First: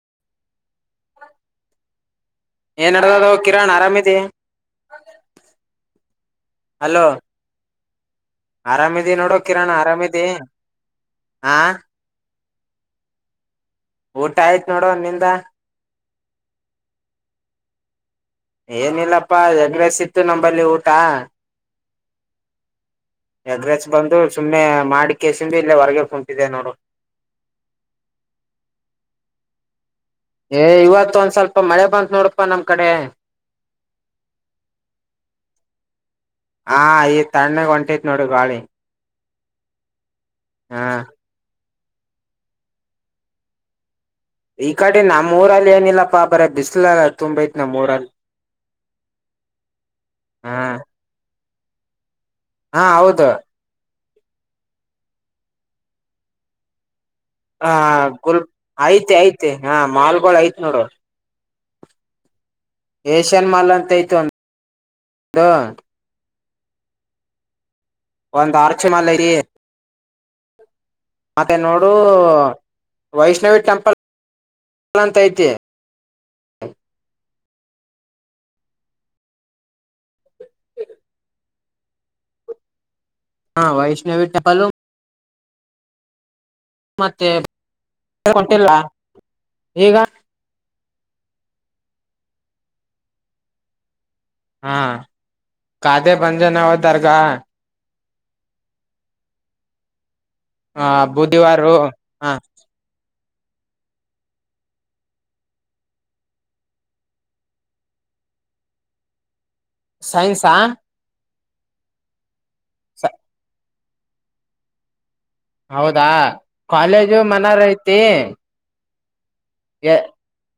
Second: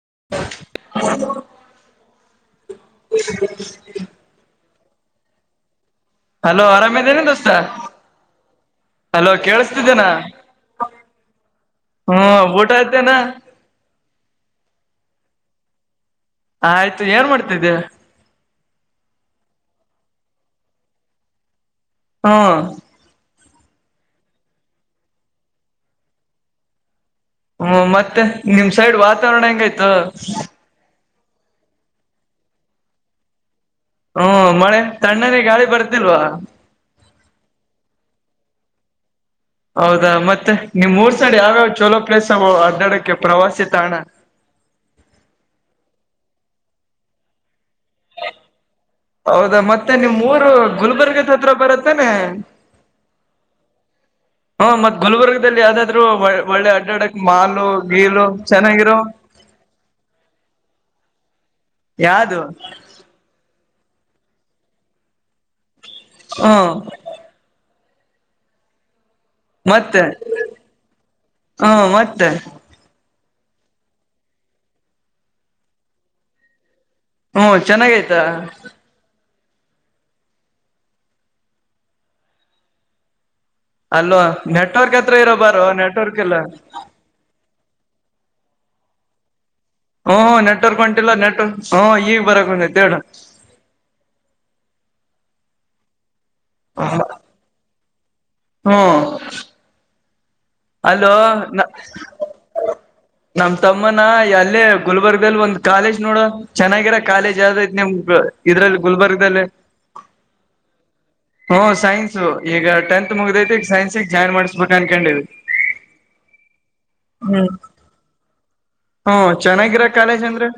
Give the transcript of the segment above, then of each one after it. [inaudible] ಏನ ನಡದದೊ ಕಿರಣ ಆರಾಮ್ ಇದ್ದಿ. ಹಲೋ ಆರಾಮ ಇದೀನಿ ದೋಸ್ತ. ಆರಾಮಿದಿ ಹಲೋ ನೋಡೋ ಕಿರಣ್ ಕೇಳಸ್ತಿದ್ದೇನಾ ಆರಾಮಿದಿ ಹಾ ಹ್ಮ ಉ [unintelligible] ಊಟ ಆಯ್ತ ನೋಡು ನಿಂದ ಹ ಆಯ್ತು ಏನ್ ಮಾಡ್ತಿದ್ದೆ. ಏನಿಲ್ಲಪ್ಪಾ ಎಗ್ರಸ್ ಇತ್ತು ನಂಬಲ್ಲಿ ಊಟ. ಹಾ ಎಗ್ರೆರ್ ಬಂದು ಸುಮ್ನೆ ಮಾಡಿಕೆಸಿಂದು ಇಲ್ಲೇ ಹೊರಗೆ ಕುಂತಿದ್ದೆ ನೋಡು. ಹ್ಮ ಮತ್ತೆ ನಿಮ್ ಸೈಡ್ ವಾತಾವರಣ ಹೆಂಗಾಯ್ತು. ಏ ಇವತ್ ಒಂದ್ ಸ್ವಲ್ಪ ಮಳೆ ಬಂತ್ ನೋಡಪ್ಪಾ ನಮ್ ಕಡೆ. ಹ್ಮ ಮಳೆ ತಣ್ಣನೇ ಗಾಳಿ ಬರ್ತಿಲ್ವಾ. ತಣ್ಣಾಗ ಹೊಂಟೈತ್ ನೋಡು ಗಾಳಿ. ಹೌದಾ ಮತ್ತೆ ಹಾ ನಿಮ್ ಮೂರ್ ಸೈಡ್ ಯಾವ್ಯಾವ ಚೋಲೋ ಪ್ಲೇಸ್ ಹಡ್ಡಾಡಕ್ಕೆ ಪ್ರವಾಸಿ ತಾಣ. ಈ ಕಡೆ ನಮ್ಮ್ ಊರಲ್ಲಿ ಏನಿಲ್ಲಪ್ಪಾ ಬರ ಬಿಸ್ಲ ತುಂಬ ಇತಿ. ಹೌದಾ ಮತ್ತೆ ನಿಮ್ಮುರು ಹಾ ಗುಲ್ಬರ್ಗದ ಹತ್ರ ಬರತ್ತನೆ. ಹಾ ಹೌದು ಹಾ ಮತ್ ಗುಲ್ಬರ್ಗದಲ್ಲಿ ಯಾವ್ದಾದ್ರು ಒ ಒಳ್ಳೆ ಅಡ್ಡಾಡ ಹ ಗುಲ್ ಆಯ್ತ್ ಯ್ತೆ ಹ ಮಾಲ್ಗಳು ಐತ್ ನೋಡು. ಯಾದು [unintelligible] ಹಾ ಹಾ ಒಂದ್ ಆರ್ಚೆಮಾಲ ಐ ತಿ ಮತ್ತೆ [unintelligible] ಮತ್ತೆ ಹ್ಮ ನೋಡು. ಮತ್ತೆ ವೈಷ್ಣವಿ ಟೆಂಪಲ್ಲ್ ಅಂತೈತಿ. ಹ್ಮ ಚೆನ್ನಾಗ ಆಯ್ತಾ. ಹ ಹಲ್ಲೋ ವೈಷ್ಣವಿ ಟೆಂಪಲ್ ನೆಟ್ವರ್ಕ್ ಹತ್ರ ಇರೋ ಬಾರ ನೆಟ್ವರ್ಕ್ ಇಲ್ಲ [inaudible] ಒಂಟಿಲ್ಲ ಹ್ಮ್ ನೆಟ್ವರ್ಕ್ ಹೊಂಟಿಲ್ಲ ನೆಟ್, ಹ್ಮ ಈಗ್ ಬರಕ್ ಒಂಟೈತೆ ಹೇಳ ಹಾ ಕಾದೆ ಬಂದೆ ನಾವು ದರ್ಗ ಹ್ಮು ಆ ಹಲೋ ನ ಬುಧವಾರು ಹ ನಮ್ ತಮ್ಮನ್ನ ಅಲ್ಲೇ ಗುಲ್ಬರ್ಗ್ದಲ್ ಒಂದ್ ಕಾಲೇಜ್ ನೋಡು ಚೆನ್ನಾಗಿರೊ ಕಾಲೇಜ್ ಯಾವ್ದರ ಐತೇನ್ ಇದ್ರಲ್ ಗುಲ್ಬರ್ಗ್ದಲ್ಲಿ ಸೈನ್ಸಾ? ಹ್ಮು ಸೈನ್ಸ್ ಈಗ ಟೆಂತ್ ಮುಗ್ದೈತಿ ಈಗ್ ಸೈನ್ಸಿಗ್ ಜಾಯ್ನ್ ಮಾಡ್ಸ್ಬೇಕ್ ಅನ್ಕನ್ಡಿವ್ ಹೌದಾ ಕಾಲೇಜು ಮನಾರ್ ಐತಿ ಹು ಚೆನ್ನಾಗಿರೊ ಕಾಲೇಜ್ ಅಂದ್ರೆ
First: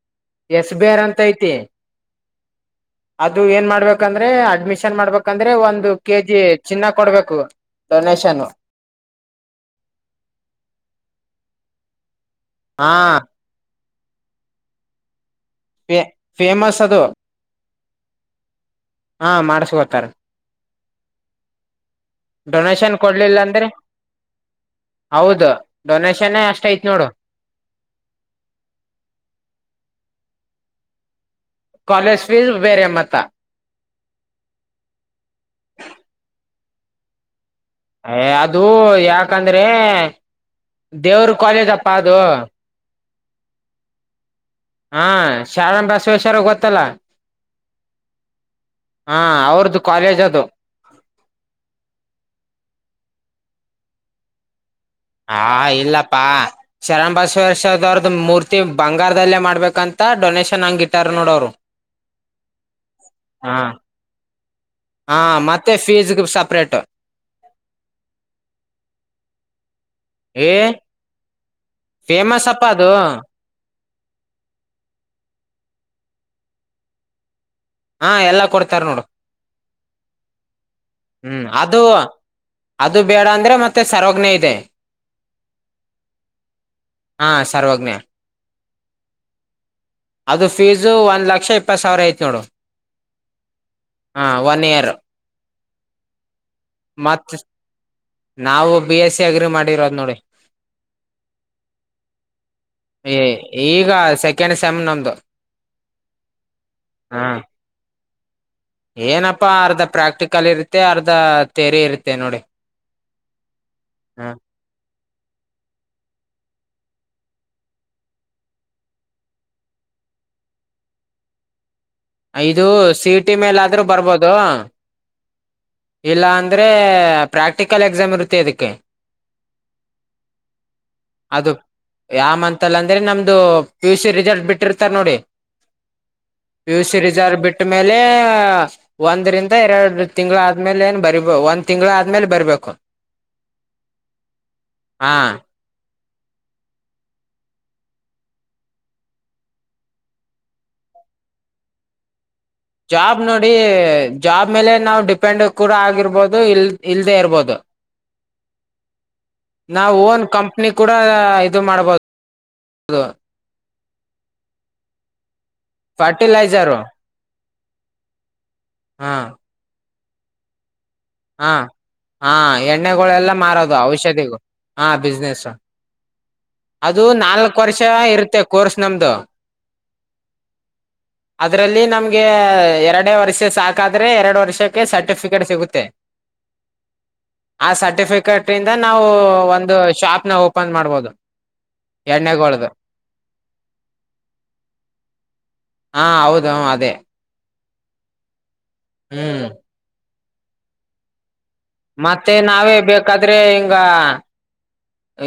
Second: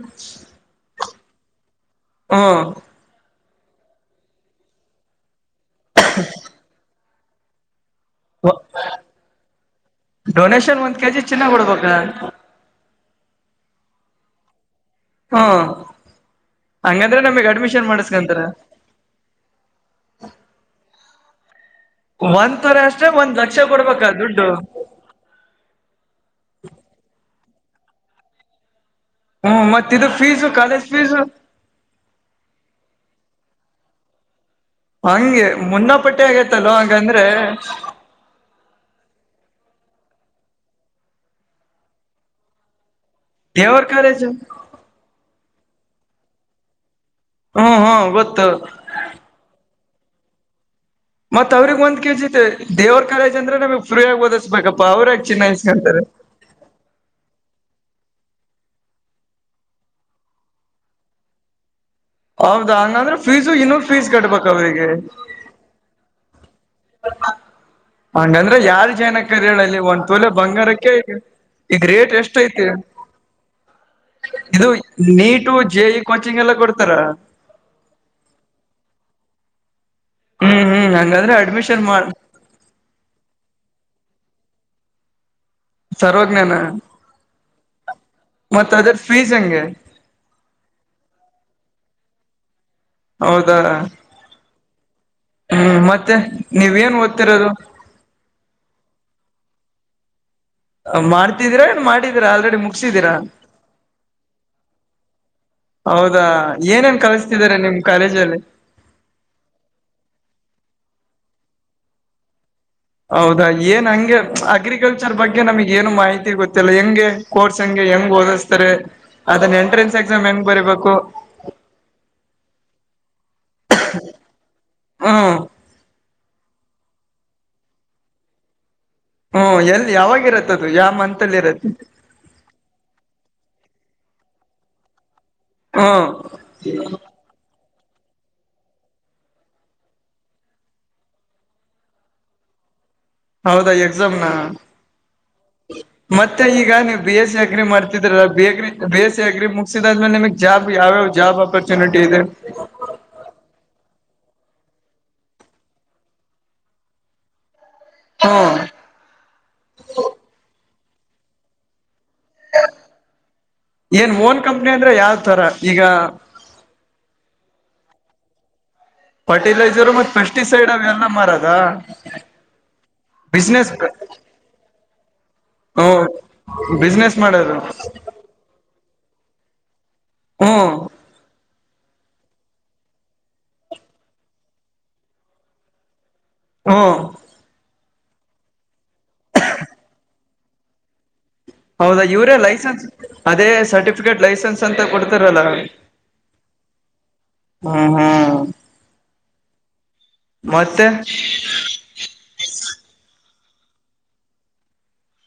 ಎಸ್ ಬಿ ಆರ್ ಅಂತ ಐತಿ ಹು ಅದು ಏನ್ ಮಾಡ್ಬೇಕಂದ್ರೆ ಅಡ್ಮಿಷನ್ ಮಾಡ್ಬೇಕಂದ್ರೆ ಒಂದು ಕೆಜಿ ಚಿನ್ನ ಕೊಡ್ಬೇಕು ಡೊನೇಷನ್ನು ಡೊನೇಶನ್ ಒಂದ್ ಕೆಜಿ ಚಿನ್ನ ಕೊಡ್ಬೇಕ? ಹಾ ಹು, ಫೇಮಸ್ ಅದು ಹಂಗಾದ್ರೆ ನಮಿಗ್ ಅಡ್ಮಿಷನ್ ಮಾಡಸ್ಕಂತರ ಹಾ ಮಾಡ್ಸ್ಕೋತಾರ ಒಂದ್ ತೊರೆ ಡೊನೇಷನ್ ಅಷ್ಟೆ ಒಂದ್ ಕೊಡ್ಲಿಲ್ಲ ಲಕ್ಷ ಅಂದ್ರೆ ಕೊಡ್ಬೇಕಾ ದುಡ್ಡು ಹೌದು ಡೊನೇಷನ್ನೇ ಅಷ್ಟ್ ಐತ್ ನೋಡು ಹ್ಮ ಮತ್ ಇದು fees college fees college fees ಬೇರೆ ಮತ್ತ ಹಂಗೆ ಮುನ್ನ ಪಟ್ಟೆ ಆಗೈತಲ್ಲೊ ಹಾಗಂದ್ರೆ ಎ ಅದು ಯಾಕಂದ್ರೆ ದೇವ್ರು ಕಾಲೇಜಪ್ಪ ಅದು ದೇವ್ರ್ ಕಾಲೇಜು ಹಾ ಶಾರಣ್ ಬಸ್ವೇಶ್ವರ ಗೊತ್ತಲ್ಲಾ ಹು ಹು ಗೊತ್ತು ಕಾಲೇಜದು ಮತ್ ಅವ್ರಿಗ್ ಒಂದ್ ಕೆಜಿದ ದೇವ್ರ ಕಾಲೇಜ್ ಅಂದ್ರೆನೆ ನಮ್ಗ್ ಫ್ರೀಯಾಗ್ ಓದಿಸ್ಬೇಕ್ ಹಾ ಇಲ್ಲಪ್ಪಾ, ಶರಣ್ ಬಸ್ವೆಶ್ವರ್ದು ಮೂರ್ತಿವ್ ಬಂಗಾರ್ದಲ್ಲೇ ಮಾಡ್ಬೇಕಂತ ಡೊನೇಶನ್ ಹಂಗ್ ಇಟ್ಟಾರ್ ನೋಡ್ ಅವ್ರು ಹೌದಾ ಹಂಗಾದ್ರೆ ಫೀಸು ಇನ್ನುೂ ಫೀಸ್ ಕಟ್ಬೇಕ ಅವ್ರಿಗೆ ಹ ಮತ್ತೆ ಫೀಸ್ ಸಪ್ರೇಟ್ ಹಂಗಂದ್ರೆ ಯಾರು ಜಾಯ್ನ್ [unintelligible] ತೊಲೆ ಏ ಬಂಗಾರಕ್ಕೆ ಈಗ, ಈಗ್ ರೇಟ್ ಎಷ್ಟ್ ಫೇಮಸ್ ಅಪ್ಪ ಐತಿ ಅದು ಇದು ನೀಟು ಜೆ ಇ ಕೋಚಿಂಗ್ ಎಲ್ಲ ಕೊಡ್ತಾರ ಹಾ ಎಲ್ಲಾ ಕೊಡ್ತಾರ್ ನೋಡು ಹ್ಮ್ ಹ್ಮ್ ಹಂಗಂದ್ರೆ ಹ್ಮ್ ಅದು ಅಡ್ಮಿಷನ್ ಮಾಡ ಅದು ಬೇಡ ಅಂದ್ರೆ ಮತ್ತೆ ಸರ್ವಜ್ಞ ಇದೆ ಸರ್ವಜ್ಞನ ಹಾ ಸರ್ವಜ್ಞ ಮತ್ ಅದು ಫೀಸ್ ಹೆಂಗೆ ಅದು ಫೀಸು ಒಂದ್ ಲಕ್ಷ ಇಪ್ಪತ್ ಸಾವ್ರ ಐತ್ ನೋಡು ಹೌದಾ ಹಾ ಒನ್ ಇಯರ್ ಹ್ಮ್ ಮತ್ತೆ ನೀವೇನ್ ಮತ್, ಓದ್ತಿರೋದು ನಾವು ಬಿ ಎಸ್ ಸಿ ಅಗ್ರಿ ಮಾಡಿರೋದ್ ನೋಡು ಮಾಡ್ತಿದ್ದೀರಾ ಇನ್ ಮಾಡಿದೀರಾ ಆಲ್ರೆಡಿ ಮುಗ್ಸಿದ್ದೀರಾ ಈಗ ಸೆಕೆಂಡ್ ಸೆಮ್ ನಮ್ದು ಹೌದಾ ಏನೇನ್ ಹ ಕಲ್ಸ್ತಿದಾರೆ ನಿಮ್ ಕಾಲೇಜಲ್ಲಿ ಏನಪ್ಪಾ ಅರ್ಧ ಪ್ರಾಕ್ಟಿಕಲ್ ಇರುತ್ತೆ, ಅರ್ಧ ತಿಯರಿ ಇರುತ್ತೆ ನೋಡಿ ಹೌದಾ ಏನ್ ಹಂಗೆ ಹ ಅಗ್ರಿಕಲ್ಚರ್ ಬಗ್ಗೆ ನಮಿಗ್ ಏನು ಮಾಹಿತಿ ತಿಲ್ಲ, ಹೆಂಗೆ ಕೋರ್ಸ್ ಹೆಂಗೆ ಹೆಂಗ್ ಓದಸ್ತರೆ? ಅದನ್ನ ಎಂಟ್ರೆನ್ಸ್ ಎಕ್ಸಾಮ್ ಹೆಂಗ್ ಬರಿೀಬೇಕು ಇದು ಸಿಟಿ ಮೇಲಾದ್ರೂ ಬರ್ಬೋದು ಹ್ಮ್ ಇಲ್ಲ ಅಂದ್ರೆ ಪ್ರಾಕ್ಟಿಕಲ್ ಎಕ್ಸಾಮ್ ಇರುತ್ತೆ ಅದಕ್ಕೆ ಹ್ಮ್ ಎಲ್ಲಿ ಯಾವಾಗ ಇರತ್ತದು ಯಾವ ಮಂತ್ ಅಲ್ಲಿ ಅದು ಇರತ್ತೆ ಯಾಮಂತಲ್ಲ ಅಂದ್ರೆ ನಮ್ದು ಯು ಸಿ ರಿಸಲ್ಟ್ ಬಿಟ್ಟಿರ್ತರ್ ನೋಡಿ ಹೂ ಪಿ ಯು ಸಿ ರಿಸಲ್ಟ್ ಬಿಟ್ಟ ಮೇಲೆ ಒಂದರಿಂದ ಎರಡು ತಿಂಗಳು ಆದ್ಮೇಲೆ ಏನ್ ಬರಿ ಒಂದ್ ತಿಂಗಳು ಆದ್ಮೇಲೆ ಬರ್ಬೇಕು ಹೌದಾ ಎಕ್ಸಾಮ್ ನ ಹಾ ಮತ್ತೆ ಈಗ ನೀವು ಬಿ ಎಸ್ ಸಿ ಅಗ್ರಿ ಮಾಡ್ತಿದ್ರ B agri B S C agri ಮುಗಸಿದಾದ್ಮೇಲೆ ನಿಮ್ಗ್ ಜಾಬ್ ಯಾವ್ಯಾವ ಜಾಬ್ ಅಪರ್ಚುನಿಟಿ ಇದೆ ಜಾಬ್ ನೋಡಿ ಜಾಬ್ ಮೇಲೆ ನಾವು ಡಿಪೆಂಡ್ ಕೂಡ ಆಗಿರ್ಬೋದು ಇಲ್ ಇಲ್ದೇ ಇರ್ಬೋದು ಹೂ ನಾವು ಓನ್ ಕಂಪ್ನಿ ಕೂಡ ಇದು ಮಾಡ್ಬೋದುದು ಏನ್ ಓನ್ ಕಂಪ್ನಿ ಅಂದ್ರೆ ಯಾವ್ ತರ ಈಗ ಫರ್ಟಲೈಜರ್ ಫರ್ಟಿಲೈಸರ್ ಮತ್ ಪೆಸ್ಟಿಸೈಡ್ ಅವೆಲ್ಲ ಮಾರದ ಹಾ ಹಾ ಎಣ್ಣೆಗಳೆಲ್ಲ ಬಿಸ್ನೆಸ್ ಮಾರೋದು ಔಷಧಿಗೂ ಹಾ ಬಿಸ್ನೆಸ್ ಹ್ಮ ಅದು ಬಿಸ್ನೆಸ್ ಮಾಡೋದು ನಾಲ್ಕ್ು ವರ್ಷ ಇರುತ್ತೆ ಕೋರ್ಸ್ ನಮ್ದು ಹೂ ಅದರಲ್ಲಿ ನಮ್ಗೆ ಎರಡೇ ವರ್ಷ ಸಾಕಾದ್ರೆ ಎರಡು ವರ್ಷಕ್ಕೆ ಸರ್ಟಿಫಿಕೇಟ್ ಸಿಗುತ್ತೆ ಹೂ ಆ ಸರ್ಟಿಫಿಕೇಟ್ ಇಂದ ನಾವು ಒಂದು ಶಾಪ್ ನ ಓಪನ್ ಮಾಡ್ಬಹದು ಹೌದಾ ಇವರೇ ಲೈಸೆನ್ಸ್ ಅದೇ ಸರ್ಟಿಫಿಕೇಟ್ ಲೈಸೆನ್ಸ್ ಅಂತ ಕೊಡ್ತಾರಲ್ಲ ಹೌದ ಅದೇ ಹೂ ಹೂ ಹೂ ಮತ್ತೆ ಮತ್ತೆ ನಾವೇ ಬೇಕಾದ್ರೆ ಹಿಂಗ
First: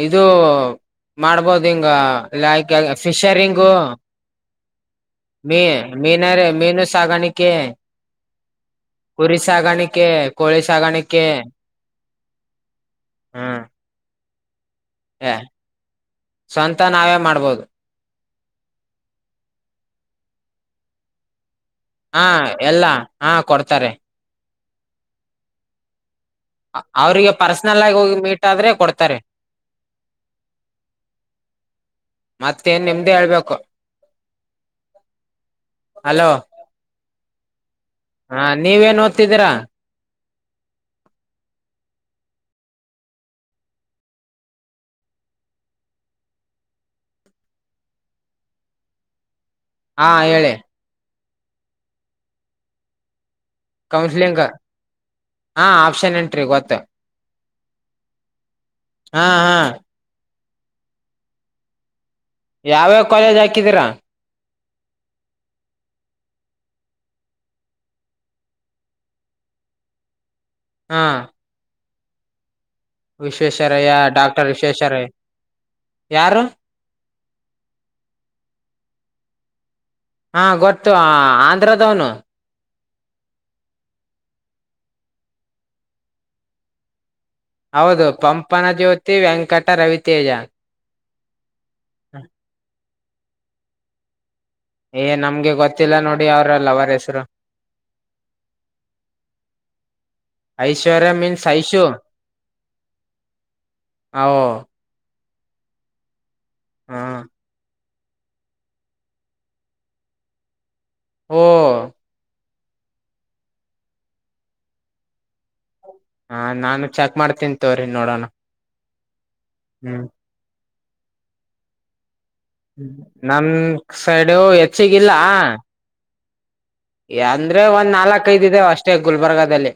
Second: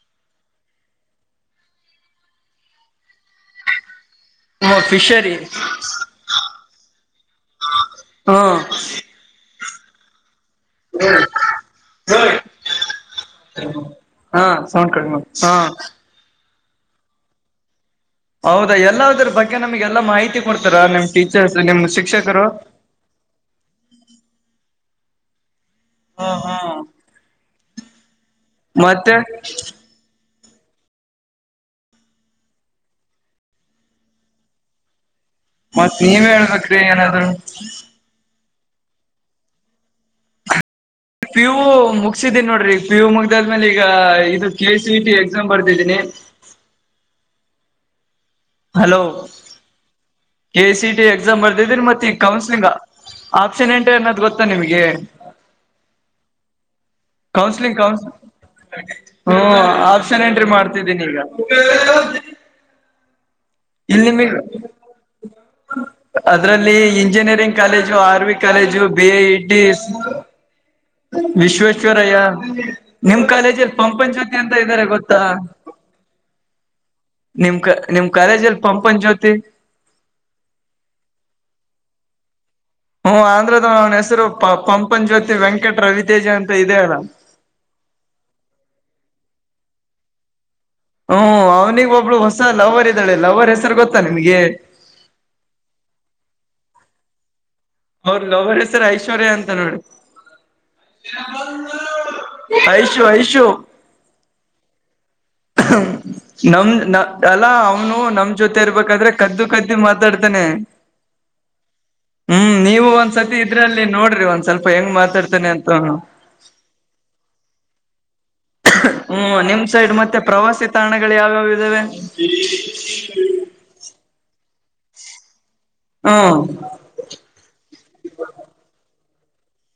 ಇದು ಮಾಡ್ಬೋದು ಹಿಂಗ ಫಿಶರಿಂಗು ಫಿಶರಿ ಮ ಮೀನರೆ ಮೀನು ಸಾಗಾಣಕ್ಕೆ ಹೂ ಕೆ ಕೋಳಿ ಸಾಗಾಣಕ್ಕೆ ಹೂ ಹಾ ಸೌಂಡ್ ಕಡಿಮೆ ಮಾಡು ಹ ಸ್ವಂತ ನಾವೇ ಮಾಡ್ಬೋದು ಹೌದಾ ಎಲ್ಲದ್ರ ಬಗ್ಗೆ ನಮ್ಗೆ ಎಲ್ಲಾ ಮಾಹಿತಿ ಕೊಡ್ತಾರಾ ನಿಮ್ ಟೀಚರ್ ಹಾ ಎಲ್ಲ ಹಾ ಕೊಡ್ತಾರೆ ಹಾ ಹಾ ಅವ್ರಿಗೆ ಪರ್ಸನಲ್ ಆಗಿ ಹೋಗಿ ಮೀಟ್ ಮತ್ತೆ ಹ ಮತ್ತೇನ್ ನಿಮ್ದೇ ಹೇಳ್ಬೇಕು ಮತ್ ನೀವೇ ಹಲೋ ಹೇಳ್ಬೇಕ್ರಿ ಏನಾದ್ರು ಹಾ ನೀವೇಏನ್ ಓದ್ತಿದ್ದೀರಾ ಪಿ ಯು ಮುಗಸಿದ್ದೀನಿ ನೋಡ್ರಿ ಈಗ ಪಿ ಯು ಮುಗ್ದಾದ್ಮೇಲೆ ಈಗ ಇದು ಕೆ ಸಿ ಟಿ ಎಕ್ಸಾಮ್ ಬರ್ತಿದ್ದೀನಿ ಹ ಹಲೋ ಹಾ ಹೇಳಿ ಕೆ ಸಿ ಟಿ ಎಕ್ಸಾಮ್ ಬರ್ದಿದೀರಿ ಮತ್ತೆ ಈ ಕೌನ್ಸಲಿಂಗ್ ಆಪ್ಷನ್ ಎಂಟ್ರಿ ಅನ್ನೋದು ಕೌನ್ಸಿಲಿಂಗ್ ಗೊತ್ತಾ ನಿಮ್ಗೆ ಹಾ ಆಪ್ಷನ್ ಎಂಟ್ರಿ ಗೊತ್ತ ಕೌನ್ಸಿಲಿಂಗ್ ಕೌನ್ ಹಾ ಹು ಹಾ ಆಪ್ಷನ್ ಮಾಡ್ತಿದ್ದೀನಿ ಈಗ [unintelligible] ಯಾವ್ಯಾವ ಕಾಲೇಜ್ ಹಾಕಿ ಇಲ್ಲ ನಿಮಗ ಅದ್ರಲ್ಲಿ ಇಂಜಿನಿಯರಿಂಗ್ ಕಾಲೇಜು ಅರ್ವಿ ಕಾಲೇಜು ಬಿ ಎ ಇಂಡಿಸ್ ಹಾ ವಿಶ್ವೇಶ್ವರಯ್ಯ ನಿಮ್ ಕಾಲೇಜಲ್ಲಿ ವಿಶ್ವೇಶ್ವರಯ್ಯ ಪಂಪನ್ ಜ್ಯೋತಿ ಡಾಕ್ಟರ್ ಅಂತ ಇದ್ದಾರೆ ವಿಶ್ವೇಶ್ವರಯ್ಯ ಗೊತ್ತಾ ಯಾರು ನಿಮ್ ಕ ನಿಮ್ ಕಾಲೇಜ ಲ್ಲಿ ಪಂಪನ್ ಜ್ಯೋತಿ ಹಾ ಗೊತ್ತು ಆಂಧ್ರದವನು ಹ್ಮ ಆಂಧ್ರದ ಅವನ ಹೆಸರು ಪ ಪಂಪನ್ ಜ್ಯೋತಿ ವೆಂಕಟ ರವಿತೇಜ ಅಂತ ಇದೇ ಅಲ್ಲ. ಹೌದು ಪಂಪನ ಜ್ಯೋತಿ ವೆಂಕಟ ರವಿತೇಜ ಹ್ಮ ಅವ್ನಿಗೆ ಒಬ್ಳು ಹೊಸ ಲವರ್ ಇದ್ದಾಳೆ ಲವರ್ ಹೆಸರು ಗೊತ್ತಾ ನಿಮ್ಗೆ. ಏ ನಮ್ಗೆ ಗೊತ್ತಿಲ್ಲ ನೋಡಿ ಅವರ ಲವರ್ ಹೆಸರು ಅವ್ರ ಲವರ್ ಹೆಸರ್ ಐಶ್ವರ್ಯಾ ಅಂತ ನೋಡಿ ಐಶ್ವರ್ಯ ಮೀನ್ಸ್ ಐಶು ಐಶು ಐಶು ಓ ನಮ್ದ್ ಹ ನಮ್ ಅಲ್ಲ ಇವನು ನಮ್ ಜೊತೆ ಇರ್ಬೇಕಾದ್ರೆ ಕದ್ದು ಕದ್ದಿ ಮಾತಾಡ್ತಾನೆ ಹ್ಮ್ ಹ್ಮ್ ನೀವು ಒಂದ್ಸರ್ತಿ ಇದ್ರಲ್ಲಿ ನೋಡ್ರಿ ಒಂದ ಸ್ವಲ್ಪ ಹೆಂಗ್ ಮಾತಾಡ್ತನೆ ಅಂತ ಅವ್ನು ಹ ನಾನು ಚೆಕ್ ಮಾಡ್ತನ್ ತೋರಿ ನೋಡೋಣ ಹ್ಮ ನಿಮ್ ಸೈಡ್ ಹ್ಮ್ ಮತ್ತೆ ಪ್ರವಾಸಿ ತಾಣಗಳು ಯಾವ್ಯಾವ ಇದ್ದಾವೆ. ನಮ ಸೈಡು ಹೆಚ್ಚಗಿಲ್ಲ. ಹಾ ಯಂದ್ರೆ ಒಂದ್ ನಾಲ್ಕ್ ಐದ ಇದಾವ ಅಷ್ಟೇ ಗುಲ್ಬರ್ಗದಲ್ಲಿ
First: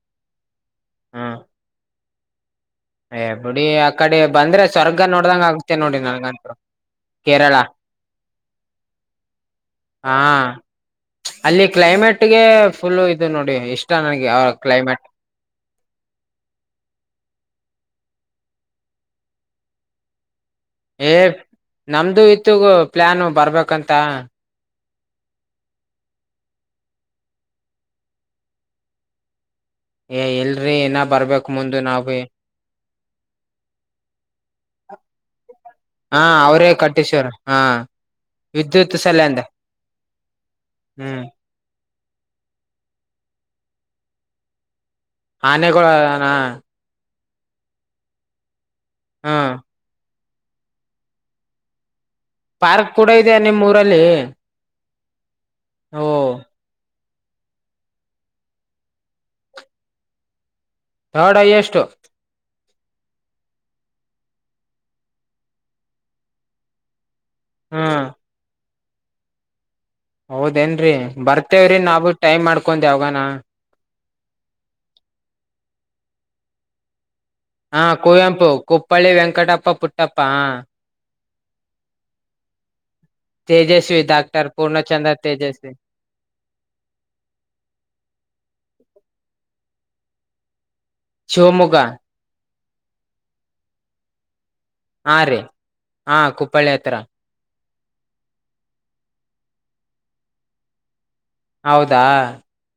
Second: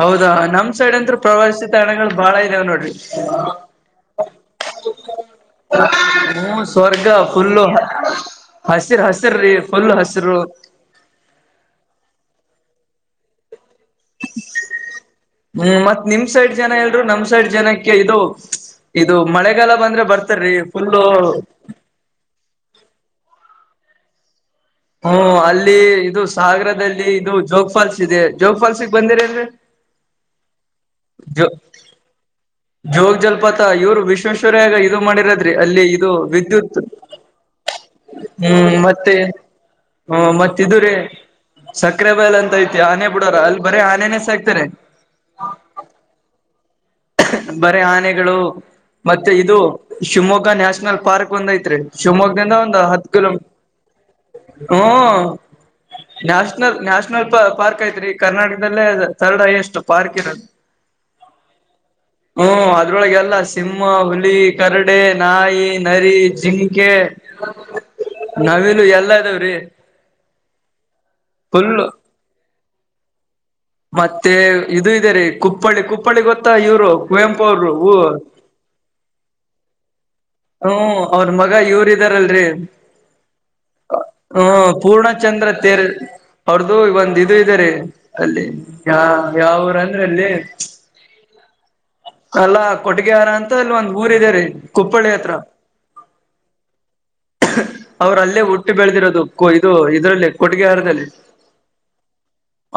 ಹೌದಾ ನಮ್ ಸೈಡ್ ಅಂತರು ಹ್ಮ್ ಪ್ರವಾಸಿ ತಾಣಗಳು ಬಾಳ ಇದಾವ ನೋಡಿ ಏ ಬಿಡಿ ಆ ಕಡೆ ಬಂದ್ರೆ ಸ್ವರ್ಗ ನೋಡ್ದಂಗ ಆಗ್ತೆೇ ನೋಡಿ ನನ್ಂಗಂತರು ಹ್ಮ ಕೇರಳ ಹಸಿರು ಹಸಿರ ರೀ ಫುಲ್ ಹಸಿರು ಹಾ ಅಲ್ಲಿ ಕ್ಲೈಮೇಟ್ಗೆ ಫುಲ್ ಇದು ನೋಡಿ ಎಷ್ಟು ಹ್ಮ್ ಮತ್ತ್ ನಿಮ್ ಸೈಡ್ ಜನ ಎಲ್ರು ನಮ್ ಸೈಡ್ ಜನ ಇದು ಇದು ಮಳೆಗಾಲ ಬಂದ್ರೆ ಬರ್ತ ಏ ನಮ್ದು ಇತ್ತುಗ ಪ್ಲಾನ ಬರ್ಬೇಕಂತ ಹ್ಮ ಅಲ್ಲಿ ಇದು ಸಾಗರದಲ್ಲಿ ಇದು ಜೋಗ್ ಫಾಲ್ಸ್ ಇದೆ ಜೋಗ್ ಫಾಲ್ಸ್ಗೆ ಬಂದಿರಿ ಅಲ್ರಿ ಏ ಎಲ್ರಿ ಏನ ಬರ್ಬೇಕ್ ಮುಂದ ನಾವೀ ಜೋಗ ಜಲಪಾತ ಇವ್ರು ವಿಶ್ವೇಶ್ವರ್ಯಾಗ ಇದು ಮಾಡಿರದ್ರಿ ಅಲ್ಲಿ ಇದು ವಿದ್ಯುತ್ ವರ ಹಾ ಹ್ಮ್ ವಿದ್ಯುತ್ ಮತ್ತೆ ಸಲ್ಯ ಅಂದ ಹ್ಮ ಮತ್ತ ಇದು ರೀ ಸಕ್ಕರೆ ಬಯಲ್ ಅಂತ ಐತಿ ಆನೆ ಬಿಡೋರ ಅಲ್ಲಿ ಬರೆ ಆನೆನೆ ಸಾಕ್ತಾರೆ. ಆನೆಗುಳ ಹಾ ಹಹ್ಹ ಬರೆ ಆನೆಗಳು ಮತ್ತೆ ಹ್ಮ್ ಇದು ಶಿವಮೊಗ್ಗ ನ್ಯಾಷ್ನಲ್ ಪಾರ್ಕ್ ಒಂದೈತ್ರಿ ಶಿವಮೊಗ್ ದಿಂದ ಒಂದು ಪಾರ್ಕ್ ಹತ್ ಕೂಡ ಇದೆ ಕಿಲೋಮೀಟರ್ ನಿಮ್ ಊರಲ್ಲಿ ಹೂ ಓ ನ್ಯಾಷನಲ್ ನ್ಯಾಷ್ ನಲ್ ಪಾರ್ಕ್ ಐತ್ರಿ ಕರ್ನಾಟ್ಕದಲ್ಲೇ ದು ಥರ್ಡ್ ಹೈಯಷ್ಟು ಪಾರ್ಕ್ ಇರೋದು ಥರ್ಡ್ ಹೈಯಷ್ಟು. ಹೂ ಅದ್ರೊಳಗೆ ಎಲ್ಲ ಸಿಂಹ ಹುಲಿ ಕರಡೆ ನಾಯಿ ನರಿ ಜಿಂಕೆ ಹ್ಮ್ ನವಿಲು ಎಲ್ಲಾ ಇದಾವ್ರಿ ಹೌದೇನ್ರೀ ಫುಲ್ ಬರ್ತೇವ್ರೀ ನಾವು ಟೈಮ್ ಮಾಡ್ಕೊಂದ್ ಯಾವ್ಗನ ಮತ್ತೆ ಇದು ಇದೆ ರೀ ಕುಪ್ಪಳ್ಳಿ ಕುಪ್ಪಳ್ಳಿ ಗೊತ್ತಾ ಇವ್ರು ಕುವೆಂಪು ಹಾ ಅವರು -ಕುವೆಂಪು ಕುಪ್ಪಳ್ಳಿ ವೆಂಕಟಪ್ಪ ಪುಟ್ ಹೂ- ಅವ್ರ್ ಮಗ ಇವ್ರ್ ಇದ್ದಾರಲ್ರಿ. ತೇಜಸ್ವಿ- ತ ಹೂ- ಪೂರ್ಣ ಚಂದ್ರ ತೆರ್ ಅವ್ರ್ದು ಒಂದಿದು ಇದೆ ರೀ ಅಲ್ಲಿ -ಹಾ ಯಾವುರ್ ಅಂದ್ರಲ್ಲಿ ಮ್ಚ್ಯಾ ಶಿವಮೊಗ್ಗ ಅಲ್ಲಾ ಕೊಟ್ಗೆಹಾರ ಅಂತ ಅಲ್ ಒಂದ್ ಊರ ಇದೆ -ರೀ -ಕುಪ್ಪಳಿ ಅತ್. ತ್ರಿ -ಹಾ- ಕುಪ್ಪಳಿ ಹತ್ರ. ಅವ್ರ್ ಅಲ್ಲೇ ಹುಟ್ಟಿ ಬೆಳ್ದಿರದು- ಕು -ಇದು ಇದ್ರಲ್ಲಿ ಕೊಟ್ಗೆಹಾರ್ದಲ್ಲಿ. ಹೌದಾ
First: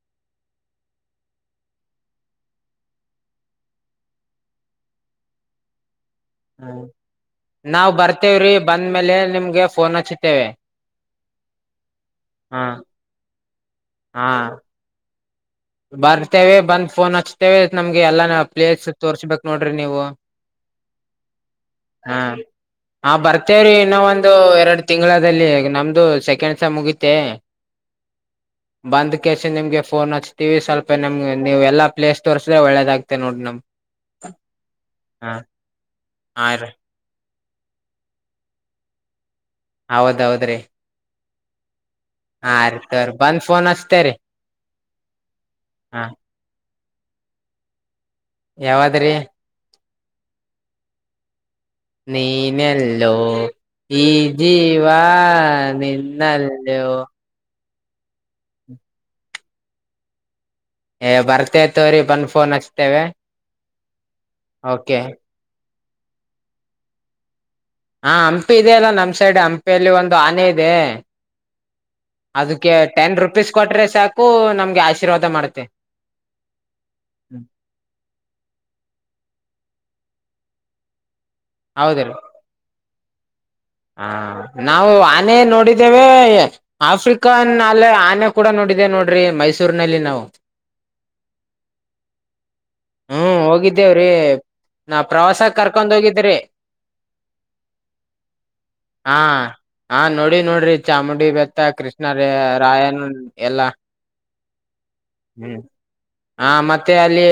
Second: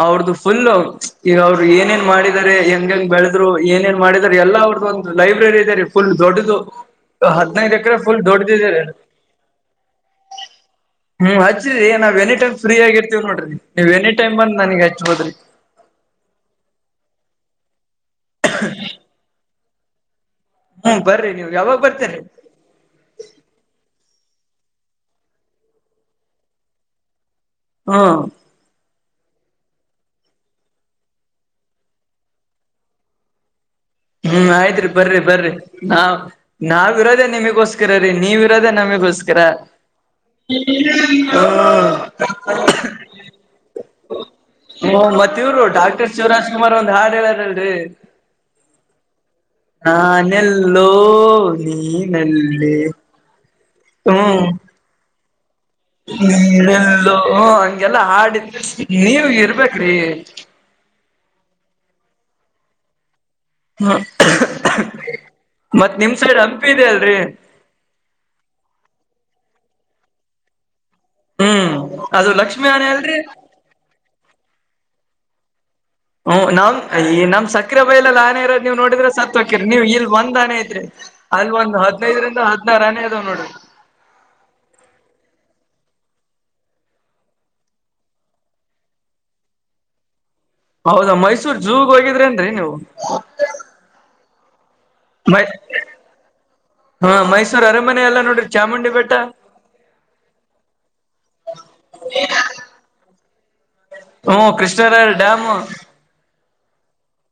ಅವ್ರ್ದು ಫುಲ್ ಮ್ಚ್ಯಾ ಈಗ ಅವ್ರ್ ಏನೇನ್ ಮಾಡಿದ್ದಾರೆ ಹೆಂಗೆಂಗ್ ಬೆಳೆದ್ರು ಏನೇನ್ ಮಾಡಿದ್ದಾರ್ ಎಲ್ಲ ಅವ್ರ್ದು ಒಂದ್. ಲೈಬ್ರರಿ ಇದೆ- ರೀ -ಫುಲ್ ದೊಡ್ಡದು. ಹ್ಮ ಹದ್ನೈದು ನಾವ್ ಎಕರೆ ಫುಲ್ ಬರ್ತೇವ್ರಿ ದೊಡ್ಡದಿದೆ ರೀ ಬಂದ್ಮೇಲೆ ನಿಮ್ಗೆ ಫೋನ್ ಹಚ್ಚಿತೇವೆ. ಹ್ಮ್ -ಹಚ್ಚ್ರರಿ ನಾವ್ ಎನಿ ಟೈಮ್- ಫ್ರೀ ಆಗಿರ್ತೀವ್ ನೋಡ್ರಿ ನೀವ್ ಎನಿ ಹಾ ಟೈಮ್ ಬಂದ್ ನನಗ್ ಹಚ್ಬೋದ್ರಿ ಬರ್ತೇವೆ ಬಂದ್ ಫೋನ್ ಹಚ್ತೇವೆ ನಮ್ಗೆ ಎಲ್ಲಾನ ಪ್ಲೇಸ್ ತೋರ್ಸ್ಬೇಕ್ ನೋಡ್ರಿ ನೀವು. ಹ್ಮ್ ಬರ್ರಿ ನೀವ್ ಯಾವಾಗ ಹಾ ಬರ್ತೀರಿ -ಹ -ಬರ್ತೇವ್ರೀ ಇನ್ನ ಒಂದ್. ದು- ಎರಡು ತಿಂಗ್ಳಾದಲ್ಲಿ ನಮ್ದು ಸೆಕೆಂಡ್ಸಮ್ ಮುಗಿತೆ. ಹಾ ಕೇಶನ್ ನಿಮ್ಗೆ ಫೋನ್ ಹಚ್ತೀವಿ ಸ್ವಲ್ಪ ನಮ್ಗೆ ನೀವು ಎಲ್ಲಾ ಪ್ಲೇಸ್ ತೋಸ್ರೆ ಒಳ್ಳದಗ್ತೇ ನೋಡ್ರಿ ನಮ್, ಹ್ಮ್- ಆಯ್ತ್ ರೀ- ಬರ್ರಿ ಹಾ ಬರ್ರಿ- ನಾ ಹಾ ರೀ -ನಾವಿರೋದೇ ನಿಮಗ್. ಗೋಸ್ಕರ ರೀ ನೀವಿರೋದೆ ನಮಿಗೋಸ್ಕ್ ಕರ ಹೌದೌದ್ರಿ ನೀನೆಲ್ಲೋ ನಾನಲ್ಲೇ ಹಾ ರೀ ಸರ್ ಬಂದ್ ಫೋನ್ ಹಚ್ತೇರಿ ಹು- ಮತ್ತಿವ್ರು ಹಾ ಡಾಕ್ಟರ್ ಶಿವರಾಜ್ ಕುಮಾರ್ ಒಂದ್ ಹಾಡ್ ಹೇಳಾರಲ್ರಿ. ಯಾವದ್ರಿ ನಾ- ನೆಲ್ಲೋ -ನೀ -ನಲ್ಲೇ ನೀನೆಲ್ಲೋ ಈ- ಜೀವಾ ನೀನೆಲ್ಲೋ ಹಂಗೆಲ್ಲಾ ಹಾಡಿ ಮ್ಚ್ಯಾ ನೀವ್ ಇರ್ಬೇಕ್ರಿ. ಬರ್ತೆ ತೋ--ರ್ರಿ ಬಂದ್ ಫೋನ್ ಹಚ್ತೇವೆ. [unintelligible] ಓಕೆ ಮತ್ತ್ ನಿಮ್ ಸೈಡ್ ಹಂಪಿ ಇದೆ ಅಲ್ರಿ. ಹಾ- ಹಂಪಿ ಇದೆ ಅಲ್ಲ ನಮ್ ಸೈಡ್ ಹಂಪಿಯಲ್ಲಿ ಒಂದು ಆನೆ ಇದೆ. ಹ್ಮ್ ಅದು ಲಕ್ಷ್ಮೀ ಅದಕ್ಕೆ ಆನೆ ಟೆನ್ ಅಲ್ರಿ ರುಪೀಸ್ ಕೊಟ್ರೆ ಸಾಕು ನಮ್ಗೆ ಆಶೀರ್ವಾದ ಮಾಡುತ್ತೆ. ಹ್ಮ್- ನಾಮ್ ಈ ನಮ್ ಸಕ್ರೆ ಬೈಲಲ್ ಆನೆ ಇರೋದ್ ನೀವ್ ನೋಡಿದ್ರೆ ಸತ್ ಹೊಕ್ಕಿರಿ ನೀವ್ ಇಲ್ ಬಂದ್. ಒಂದ್ ಆನೆ ಐತ್ರಿ ಅಲ್ ಒಂದ್ ಹೌದ್ರೀ ಹದ್ನೈದ್ ರಿಂದ ಹದ್ನಾರ್ ಆನೆ ಅದಾವ್ ನೋಡ್ರಿ ಹ- ನಾವು ಆನೆ ನೋಡಿದ್ದೇವೆ ಆಫ್ರಿಕಾನ್ ನಲ್ಲೇ ಆನೆ ಕೂಡ ನೋಡ್. ಡಿದೆ ನೋಡ್ರಿ ಮೈಸೂರ್ನಲ್ಲಿ ನಾವು ಹೌದಾ ಮೈಸೂರ್ ಜೂಗೋಗಿದ್ರೇನ್ರಿ ನೀವು. ಹ್ಮ್- ಹೋಗಿದ್ದೇವ್ರಿ ನಾ ಪ್ರವಾಸ ಮೈ ಕರ್ಕೊಂದ್ ಹೋಗಿದ್ರಿ. ಹಾ- ಮೈಸೂರ್ ಅರಮನೆ ಎಲ್ಲ ನೋಡಿರ್ ಚಾಮುಂಡಿ ಬೆಟ್ಟ. ಹಾ ಹಾ- ನೋಡಿ ನೋಡ್ರಿ ಚಾಮುಂಡಿ ಬೆತ್ತ ಕೃಷ್ಣ ರಾಯನ ಎಲ್ಲಾ ಹ್ಮ -ಕೃಷ್ಣರಾಯ ಡ್ಯಾಂ ಹಾ -ಮತ್ತೆ ಅಲ್ಲಿ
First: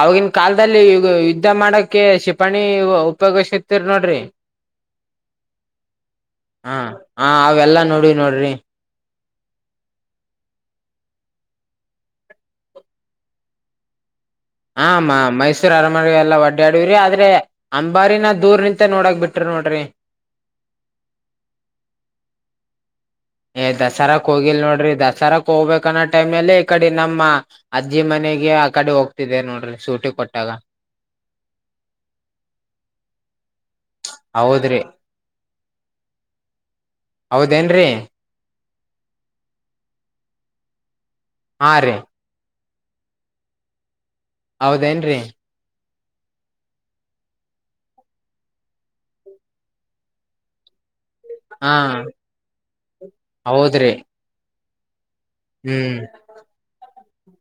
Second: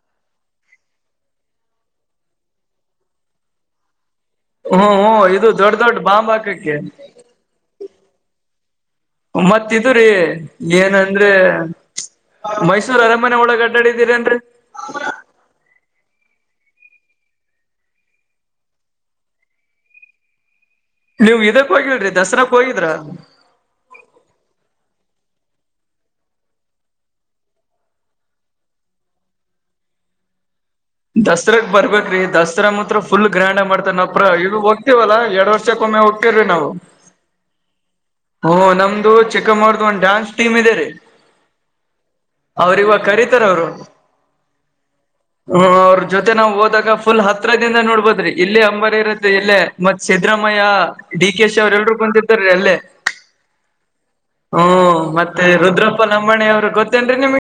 ಅವವಾಗಿನ್ ಕಾಲಲ್ದಲ್ಲಿ ಈ ಯುದ್ಧ ಮಾಡಕ್ಕೆ ಶಿಪಾಣಿ ಉಪಯೋಗಸತಿರಿ ನೋಡ್ರಿ. ಹ್ಮ - ಇದು ದೊಡ್ಡ ದೊಡ್ಡ ಬಾಂಬ್ ಹಾಕಕ್ಕೆ. ಹಾ ಹ ಅವೆಲ್ಲಾ ನೋಡಿ ನೋಡ್ರಿ ಮತ್ತಿದ್ರೀ ಏನಂದ್ರೆ. ಮೈಸೂರ್ ಅರಮನೆ ಒಳಗೆ ಅಡ್ಡಾಡಿದ್ದೀರಿ ಹ -ಮೈಸೂರು ಅರಮನೆಲ್ಲ- ಲ್ಲ- ವಡ್ಡ್ಯಾಡ್ರರಿ ಆದ್ರೆ ಅಂಬಾರಿನ ದೂರ್ ನಿಂತ ನೋಡಕ್ ಬಿಟ್ರಿ ನೋಡ್ರಿ. ನೀವ್ ಇದಕ್ ಹೋಗಿಲ್ ದಸರಾಕ್ ಹೋಗಿದ್ರ. ಏ ದಸರಾಕ್ ಹೋಗಿಲ್ ನೋಡ್ರಿ ದಸರಾಕ್ ಹೋಬೇಕನ್ ಟೈಮಲ್ಲೇ ಈ ಕಡೆ ನಮ್ಮ ಅಜ್ಜಿ ಮನೆ. ನೆಗೆ ಆ ಕಡೆ ಹೋಗ್ತಿದೆ ನೋಡ್ರಿ ಸೂಟಿ ಕೊಟ್ಟಾಗ ದಸರಾಗ ಬರ್ಬೇಕ್ರೀ ದಸರಾ ಮಾತ್ರ ಫುಲ್ ಗ್ರ್ಯಾಂಡ್. ಮಾಡ್ತನ ಅಪ್ರ ಇ ಹೌದ್ರಿ ಹೋಗ್ತೀವಲ್ಲಾ ಎರಡ್ ವರ್ಷಕ್ಕೊಮ್ಮೆ ಹೋಗ್ತಿವ್ರಿ ನಾವು. ಹೌದೇನ್ರಿ ಓ ನಮ್ದು ಚಿಕ್ಕಮ್ಮರದ ಒಂದು ಡಾನ್ಸ್ ಟೀಮ್ ಇದೆ ರೀ. ಹಾ ರೀ ಅವ್ರ ಇವಗ್ ಕರೀತಾರ ಅವ್ರು. ಹೌದೇನ್ರೀ ಹ ಅವ್ರ ಜೊತೆ ನಾವ್ ಹೋದಾಗ ಫುಲ್ ಹತ್ರದಿಂದ ನೋಡ್ಬೋದ್ರಿ ಇಲ್ಲಿ ಅಂಬರಿ ಇರತ್ತೆ ಇಲ್ಲೇ ಮತ್ ಸಿದ್ರಾಮಯ್ಯ ಡಿ ಕೆ ಶಿ ಹಾ ಅವ್ರ ಎಲ್ರು ಬಂದ್ದಿದರಿ ಅಲ್ಲೇ. ಹೌದ್ರಿ ಹ್ಮ ಮತ್ತೆ ಹ್ಮ್. ರುದ್ರಪ್ಪ ನಮ್ಮಣಿ ಅವ್ರು ಗೊತ್ತೇನ್ರಿ ನಿಮ್ಗ